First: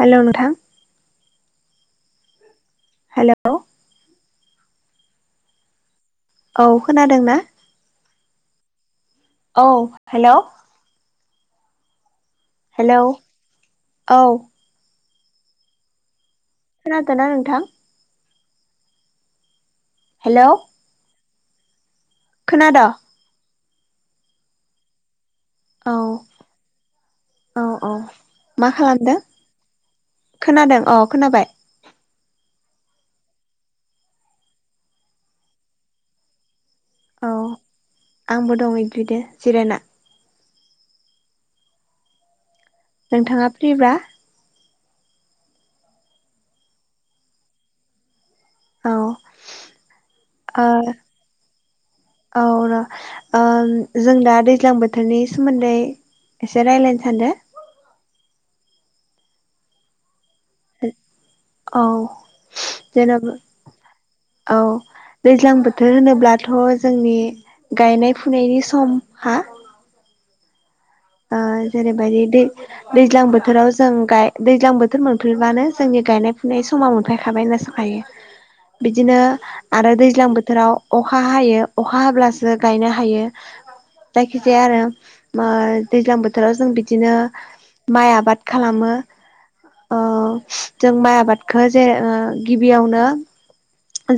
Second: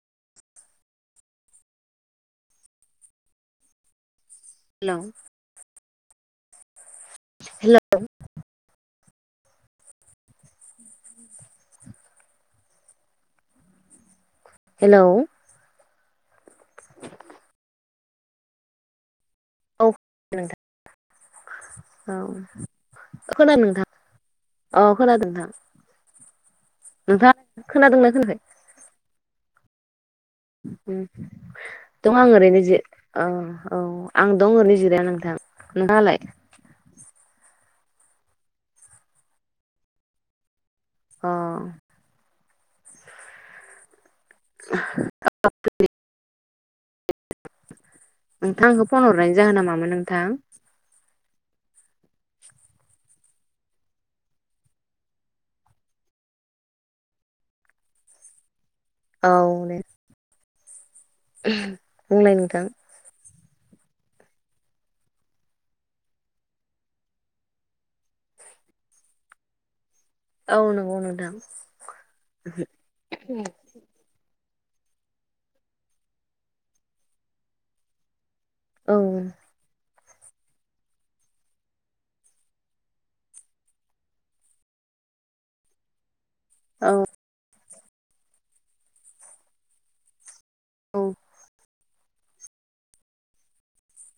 Hello नोंथां hello hello औ खोनादों ना? औ हेलौ हेलौ औ हेलौ खोन थ न नथां औ हेलौ औ खोनाद' खोनादों नोंथां औ खोनादों नोंथां। औ औ नोंथाङ औ खोनादोंना खोनाया? मा खालामदों खोनादों औ खोनाबाय। दं आं ओरैनो जि औ आं दं ओरैनो जिरायना नोंथां नोंङालाय औ आंबो दं एग्रिदो जिरायना अ नोंथाङा फ्रिब्रा [unintelligible] नोंथां आंखौ फन हरनाय औ जाहोन नामामोन ओ नोंथां। औ र' जों दा दैज्लां बोथोरनि सोमोन्दै एसे रायज्लायनो थां दे औ द औ नोंथां जेनेबा औ। दैज्लां बोथोर होनोब्लाथ' जोंनि गायनाय फुनायनि समहा [unintelligible] आनो जेरैबायदि दै दैज्लां बोथोराव जों गाय दैज्लां बोथोर मोनफैब्लानो जोंनि गायनाय फुनाय समाव मोनफैखाबाय होनना सोखायो। औ बिदिनो आरो दै दैज्लां बोथोराव अखा हायो अखा हाब्लासो गायनो हायो। दखिस आरो ब दैज्लां बोथोराव जों औ बिदिनो माइ आबाद खालामो। जों माइ आबादखौ जेरै गिबियावनो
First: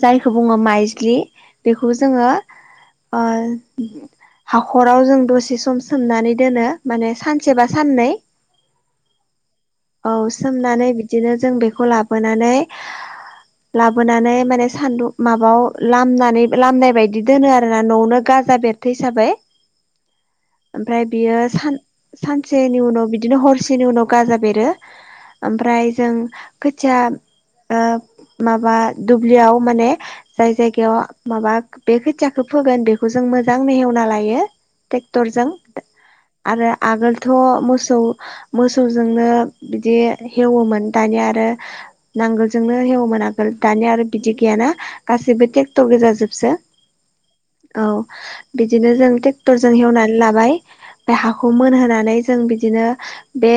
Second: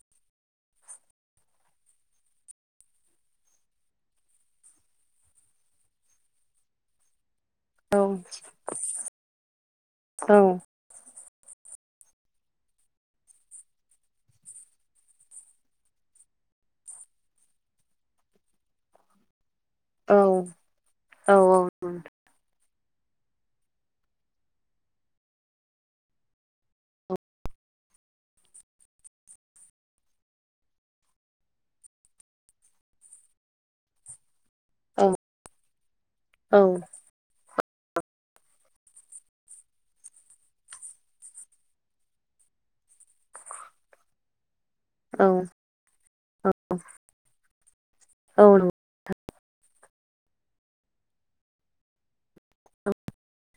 जायखौ बुङो माइज्लि बेखौ जोङो हाखराव जों दसे सम सोमनानै दोनो माने सानसे बेसेबा औ साननै औ सोमनानै बिदि बिदिनो जों बेखौ लाबोनानै लाबोनानै माने सान्दुं माबायावलाम लामनाय बायदि दोनो आरोोना न'आवनो ग राजाजा बेरथ हिसाबै औ औ औ नंगौ बियोानसे हसेनि उनाव बिदिनो हरसेनि उनाव गाजा बेरो ओमफ्राय जों खोथिया आ माबा दुब्लियाव माने जाय जायगायाव माबा बे खोथियाखौ फोगोन बेखौ जों मोजां मेहेवना लायो औ ट्रेक्टरजों आरो आगोलथ मोनो बिदि हेवोमोन दानिया आरो आगोलजोंनो हेवमोन आगोल दानिया आरो बिदि गैयाना गासिबो ट्रेक्टर जाजोबसै औ बिदिनो जों ट्रेक्टरजों एवनानै लाबाय बे हाखौ मोनहोनानै जों बिदिनो बे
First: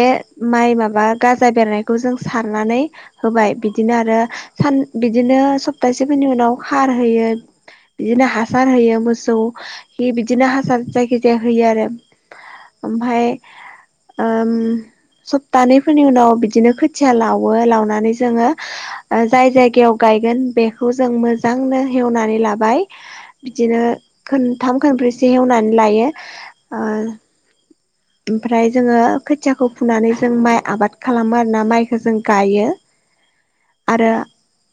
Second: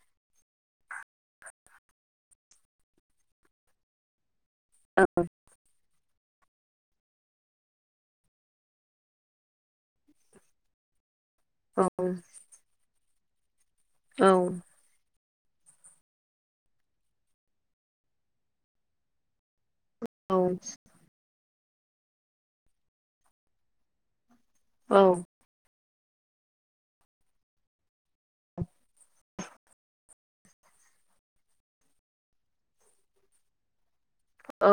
माइ माबा गाजा बेरनायखौ जों जों सारनानै होबाय बिदिनो आरो सान बिदिनो सप्तासेफोरनि उनाव खार होयो बिदिनो हासार होयो मोसौ हि बिदिनो हासार जायखिाया बि होयो आरो ओ भाय आ सप्तानैफोरनि उनाव बिदिनो खोथिया लावो लावनानै जोङो जाय जायगायाव गायगोन बेखौ जों मोजांनो हेवनानै लाबाय बिदिनो खनथाम खनब्रैसो एवनानै लायो ओमफ्राय जोङो खोथियाखौ फुनानै जों माइ आबाद खालामो आर ना माइखौ जों गायो आरो औ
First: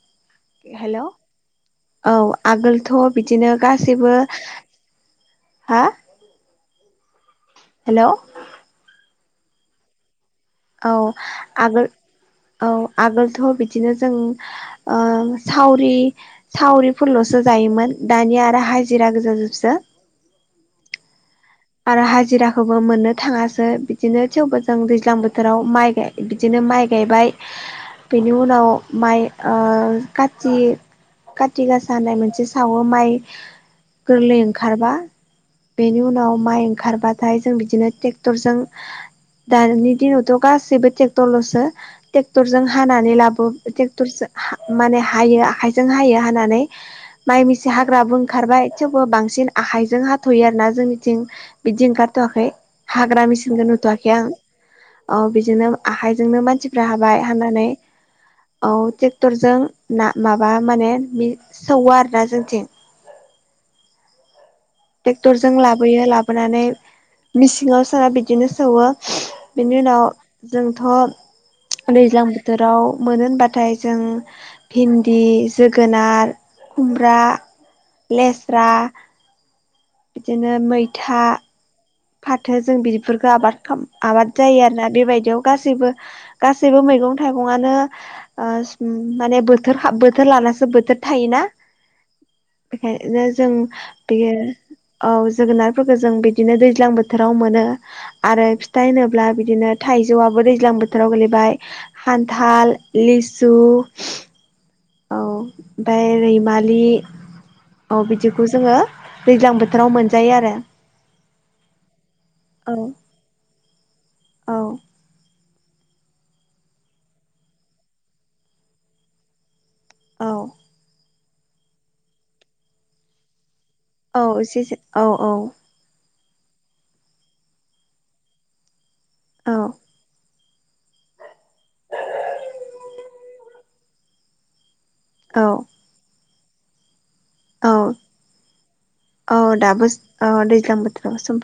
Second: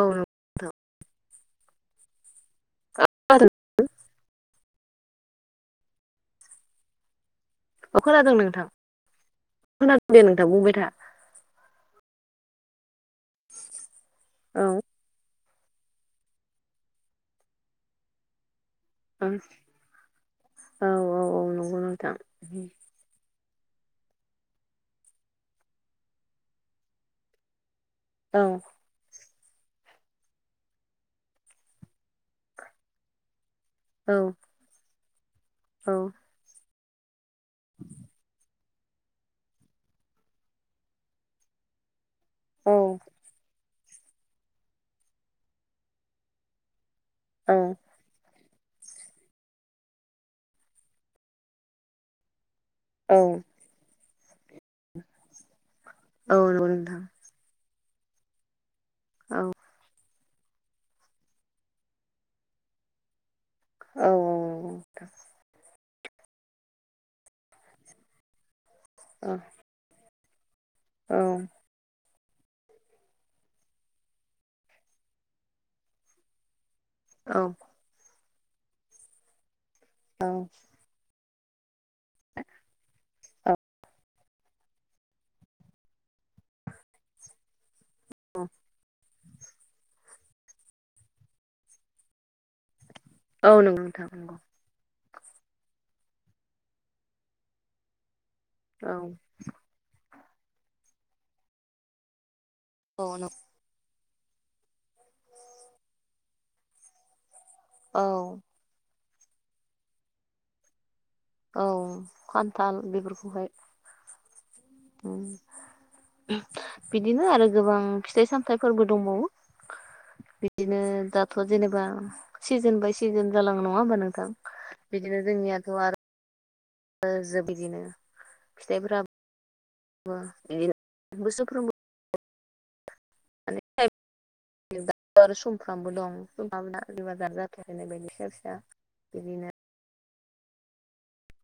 हेल' औ आगोलथ' औ बिदिनो गासैबो हा अ हेलौ खोनादों नोंथां खोनादों दे नोंथ औ आगोल औ आगोलथ' बिदिनो जों औ सावरि सावरिफोरल'सो जायोमोन दानिया आरो ह औ औ औ औ नंगौ आरो नोंथां हाजिराखौबो मोनो थाङासो बिदिनो थेवबो जों दैज्लां बोथोराव माइ बिदिनो माइ गायबाय बेनि औ उनाव माइ थि कति गासा होननाय मोनसे सावो माइ औ गोरलै ओंखारबा बेनि उनाव माइ ओंखारबाथाय जों बिदिनो ट्रेक्टरजों दानि दिनावथ' गासैबो ट्रेक्टरल'सो ट्रेक्टरजोंों औ हानानै लाबो ट्रेक्टरजों माने हायो आखाइजों हायो हानानै माइ मिसे औ हाग्रा ब ओंखारबाय थेवबो बांसिन आखाइजों हाथ'यो आरो ना जोंनिथिं बिदि ओंखारथ'वाखै औ हाग्रा मेसििनखौ नुथ'वाखै आं औ बिदिनो औ आखाइजोंनो नंगौ मानसिफ्रा नोंथां हाबाय हनानै औ औ ट्रेक्टरजों ना माबा माने सौवा आरोोना जोंथिं औ औ ट्रेक्टर जों लाबोयो लाबोनानै मिसिङाव सोना बिदिनो सौो बेनि उनाव जोंथ'ै दैज्लां बोथोराव मोनो होनबाथाय जों भिन्दि जोगोनार खुम्राा औ लेस्रा औ बिदिनो मैथा फाथो जों बिदिफोरखौ आबाद आबाद जायो आरोोना बेबायदियाव गासैबो गासैबो मैगं थाइगंानो माने बोथ बोथोर लानासो बोथोर थायोना बेखायनो जों औ नंगौ नोंथां बेयो नंगौ औ जोगोनारफोरखौ जों बिदिनो दै ्लां बोथोराव मोन आरो फिथ औ होनोब्ला बिदिनो थ जौआबो दैज्लां बोथोराव गोलैबाय खान्थाल औ नंगौ लिसु औ ओमफ्राय रैमालि औ बिदिखौ जोङो दैज्लां बोथोराव मोनजायो आरो औ औ खान्थाल बेफोरखौहाय औ बिदिनो आरो गोबां फिथाइ सामथाइफोरबो दंबावो औ बिदिनो दाथ' जेनेबा सिजोन बाय सिजोन जालां नङा होमबा औ नोंथां एसेसो औ बिदिनो औ जोंनियाथ' आरो जोब बिदिनो फिथाइफ्राब औ बिदिनो बोसोरफ्रोम [unintelligible] आरो औ सुमफ्रामबो दं [unintelligible] बिबार बिबार औ जाथ'वाखै नायलाय [unintelligible] औ बिदिनो दाबो दैज्लां बोथोरावबा सुमफ्राम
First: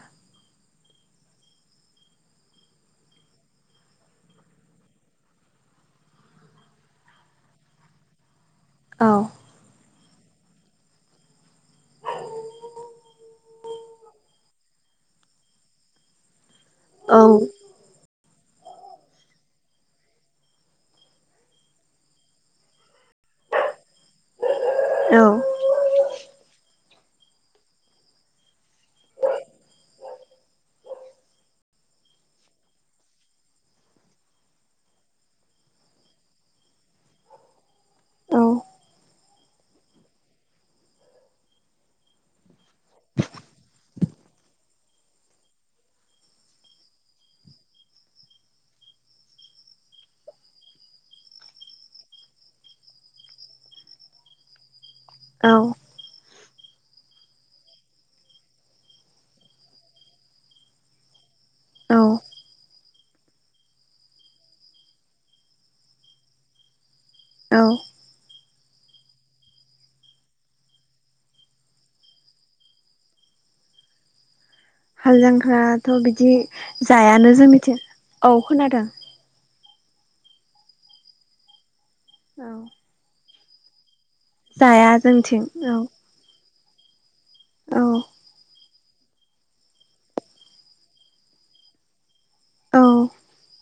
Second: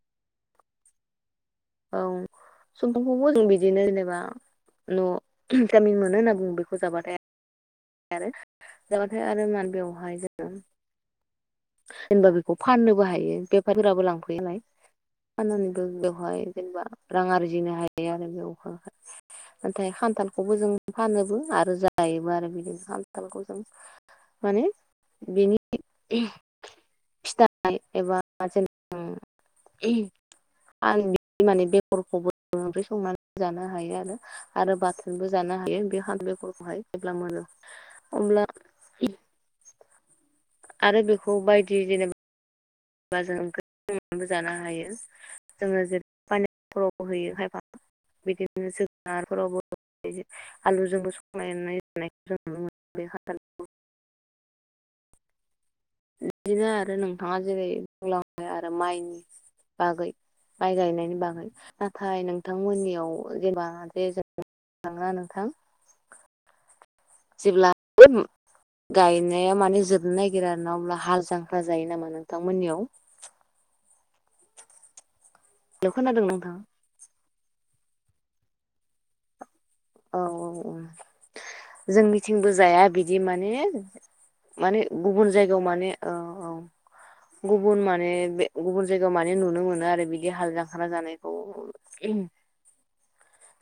[inaudible] सुमफ्रामखौबो जों बिदिनो जेनेबा न बिथामिन मोनो होनना बुङो बेखौ जाबाथाय आरो औ जाबाथाय आरो मान बेवहाय जोङो जेनेबा बेखौ फाननोबो हायो बेफारिफोराबो लांफैयोलाय फाननानैबो बेवहाय जेनेबा औ रां आरजिनो हायो आरो नाथाय खान्थालखौबो जों फानोबो आरो जायोबो आरो बिदिनो [unintelligible] खानथालखौ जों माने औ बिनि फिथाइ एबा जेनबा आं माने बेगरखौबो ओंख्रि संनानै जानो हायो आरो आरो बाथोनबो जानो हायो बे [unintelligible] बेगरखौहाय जेब्ला मोनो [inaudible] अब्ला आरो बेखौ बायदि जेनेबा बा जों ओंख्रिफोरजोंबो जानो हायो जोङो जेरै [unintelligible] होयो खायफा बिदिनो जोगोनारफोरावबो आलु जोंबो सं जानायखौ जों नुनो मोनो बे [unintelligible] औ बिदिनो आरो नोंथाङा जेरै बुंलांबाय आरो माइनि बागै माइ गायनायनि बागै औ नाथाय नोंथांमोननियाव जेनबा जे जों [unintelligible] नोंथां औ जेब्ला गायनाया माने जोबनो नागिरो ना अब्ला हाल जांख्रा जायो नामा नोंथांमोननियाव? [inaudible] हाल हेलौ जांख्राथ' खोनादों बिदि नोंथां? जायानो जोंनि थिं औ खोनादों औ औ औ औ जोंनिथिंबो जाया बिदि माने माने जाया गुबुन जोंथिं जायगायाव औ माने औ गुबुन औ माने बे गुबुन जायगायाव माने नुनो मोनो आरो बिदि हाल जांखा जानायखौ औ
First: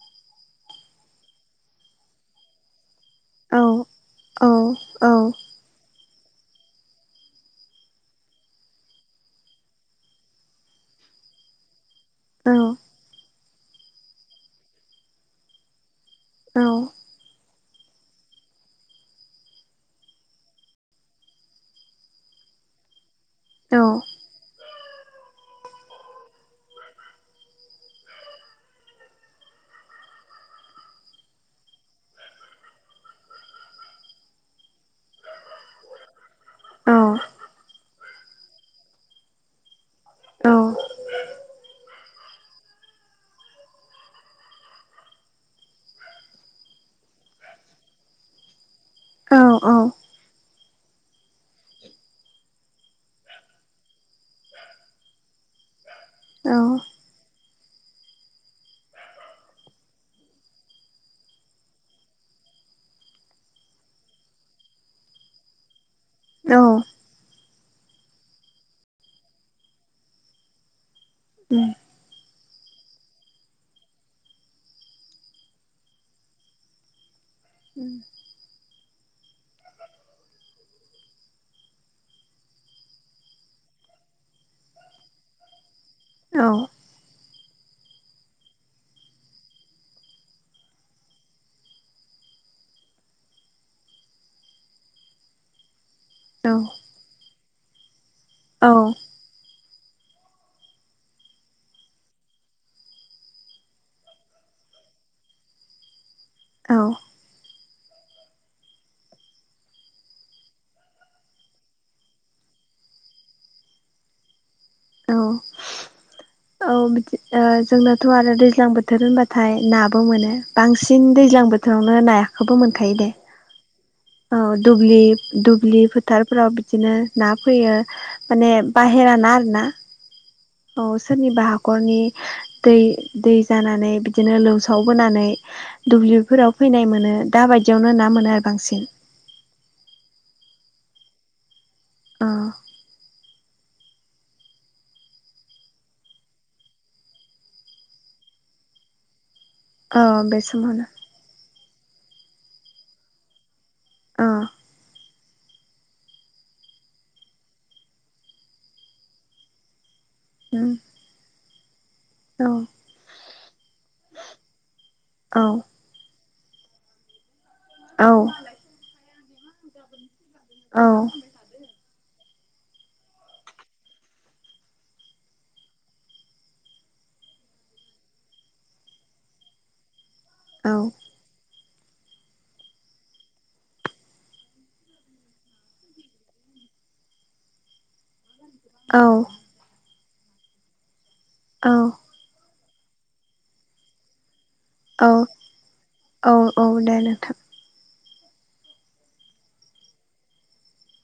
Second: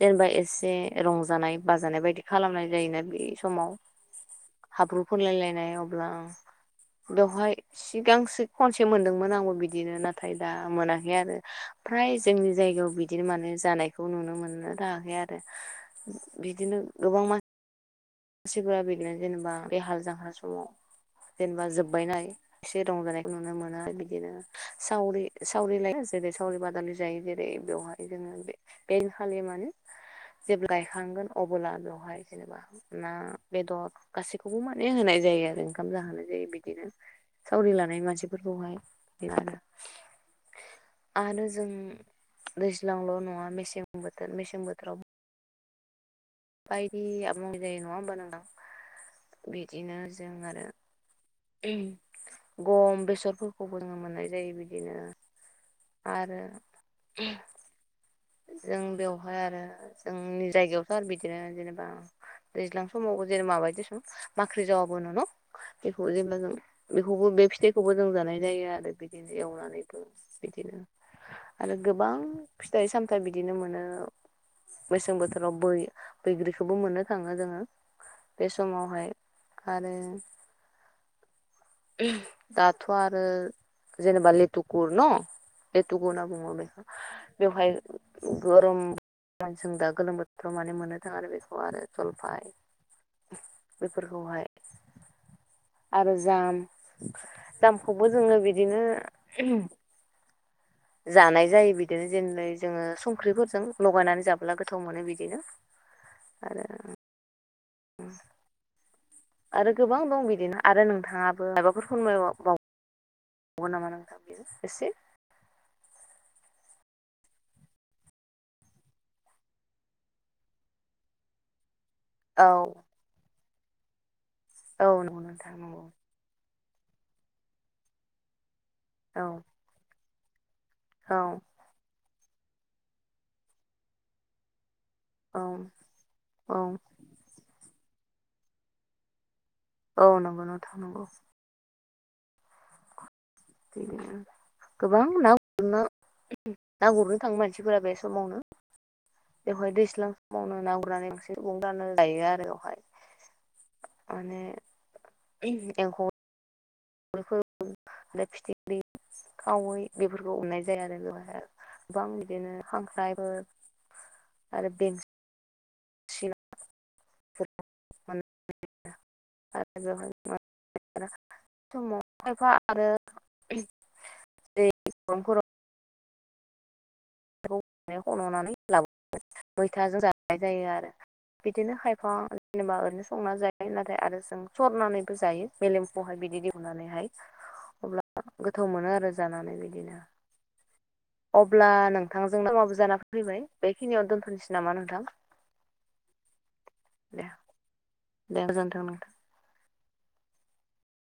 जेनेबा एसे रंजानाय बाजानाय बायदि खालामनाय जायोना बे औ समाव औ हाब्रु औ फोनलायलायनाय अब्ला [inaudible] बेवहाय सिगांसो खनसे मोनदोंमोन आंबो बिदिनो नाथाय दा मोनाखै आरो ओमफ्राय फ्राय औ जोंनि जायगायाव बिदिनो माने जानायखौ नुनो मोनो थायाखै आरो औ बिदिनो गोबां मानसि मानसिफोरा बिदिनो जेनेबा बे हाल जांख्रा समाव जेनेबा जोब्बायनाय एसे रंजानायखौ नुनो औ मोनो बिदिनो सावरि सावरि लायो जेरै सावरि बादालि जायो जेरै बेवहाय जोङो बे बे दिन खालि माने जे गायखांगोन अबोब्ला बेवहाय जेनेबा ना बेदर गासैखौबो माने होनाय जायो आरो ओंखाम जाहोनाय जायो बिदिनो सावरि लानाय मानसिफोरखौहाय [unintelligible] आरो जों दैजांल' नङा मेसे बोथोर मेसें बोथोराव बायदि आबाव जायो नङा होमब ना बिदिनो जों आरो गम बेसरफोरखौ बङ मोननाय जायो बिदिनो आरो जों बेवहाय आरो जोंनि जायगायावथ' आरो बिदिनो जेनेबा दैज्लां समाव जेर माबायदि सम माख्रि जावाबो न न बेखौ जेनबा जों बेखौबो बे थखौबो जों जानाय जायो आरो बिदिनो एवनानैबो बिदिनो आरो गोबां फिथाइ सामथायाइ बिदिनो मोनो मेसें बोथोराव ब बैग्रिखौबो मोनो थाङो जोङो बे समावहाय आरो दाथ' आरो जेनेबा लेटु कुर न बेथुगु होनना बुङो बेखौ बेवहाय गरम मान जों दा गोलोम बोथोराव माने मोननो थाङ आरो बेखौ आरो जलफाय बेफोरखौहाय आरो जाम जामखौबो जोङो बिदिनो जानाय जायो बिदिनो जेनलाय जोङो संख्रिफोरजों लगायनानै जाबोला गोथाव मोनो बिदिनो औ उ आरो गोबां दं बिदिनो आरो नोंथाङाबो माबाफोर फोरायबाव हगौ नामा नोंथांयो ए औ औ बिदि जोंनाथ' आरो दैज्लां बोथोर होनबाथाय नाबो मोनो बांसिन दैज्लां बोथोर बेावनो नायाखखौबो औ मोनखायो दे औ दुब नंगौ नोंथां दुब्लि नंगौ फोथारफोराव बिदिनो ना फैयो माने बाहेर औ ना आर ना औ सोरनिबा हाखरनि दै दै जानानै बिदिनो लौ ाव बोनानै औ दुब्लिफोराव औ फैनाय मोनो द बायदि खाथियावनो ना मोनो आरो बांसिन औ नंगौन' थानगौ [unintelligible] गोबां ना हनो ना गुरनो थाङो मानसिफोरा बे समावनो बेवहाय औ दैज्लां बे समावनो नागुरनानै मोनांसे उं राननानै लायो आरो बेवहाय औ म ए गुरफोर ओम फिथिख्रि खावै बेफोरखौ अननाय उम जायो आरो बेवाया गोबां औ बिदिनो खांख्रायफोर आरो बे औ औ औ आरो औ फ खायफा आरो जेरैांफोराव हन'नानै लाबो मैथाजों रानाय जायो औ आरो बिदिनो खायफा जेनेबा ओरैनो संनानै जायो नाथाय आरो जों सरनानैबो जायो मेलेमखौहाय बिदि सनानैहाय अब्ला गोथाव मोनो आरो जानानै बिदिनो अब्ला औ नोंथांजोंनो माबो जाना फैबाय बेखिनियावनो दोनथ'नोसै नामा नोंथां औ औ औ दे नोंथां दे गोजोन्थों नोंथां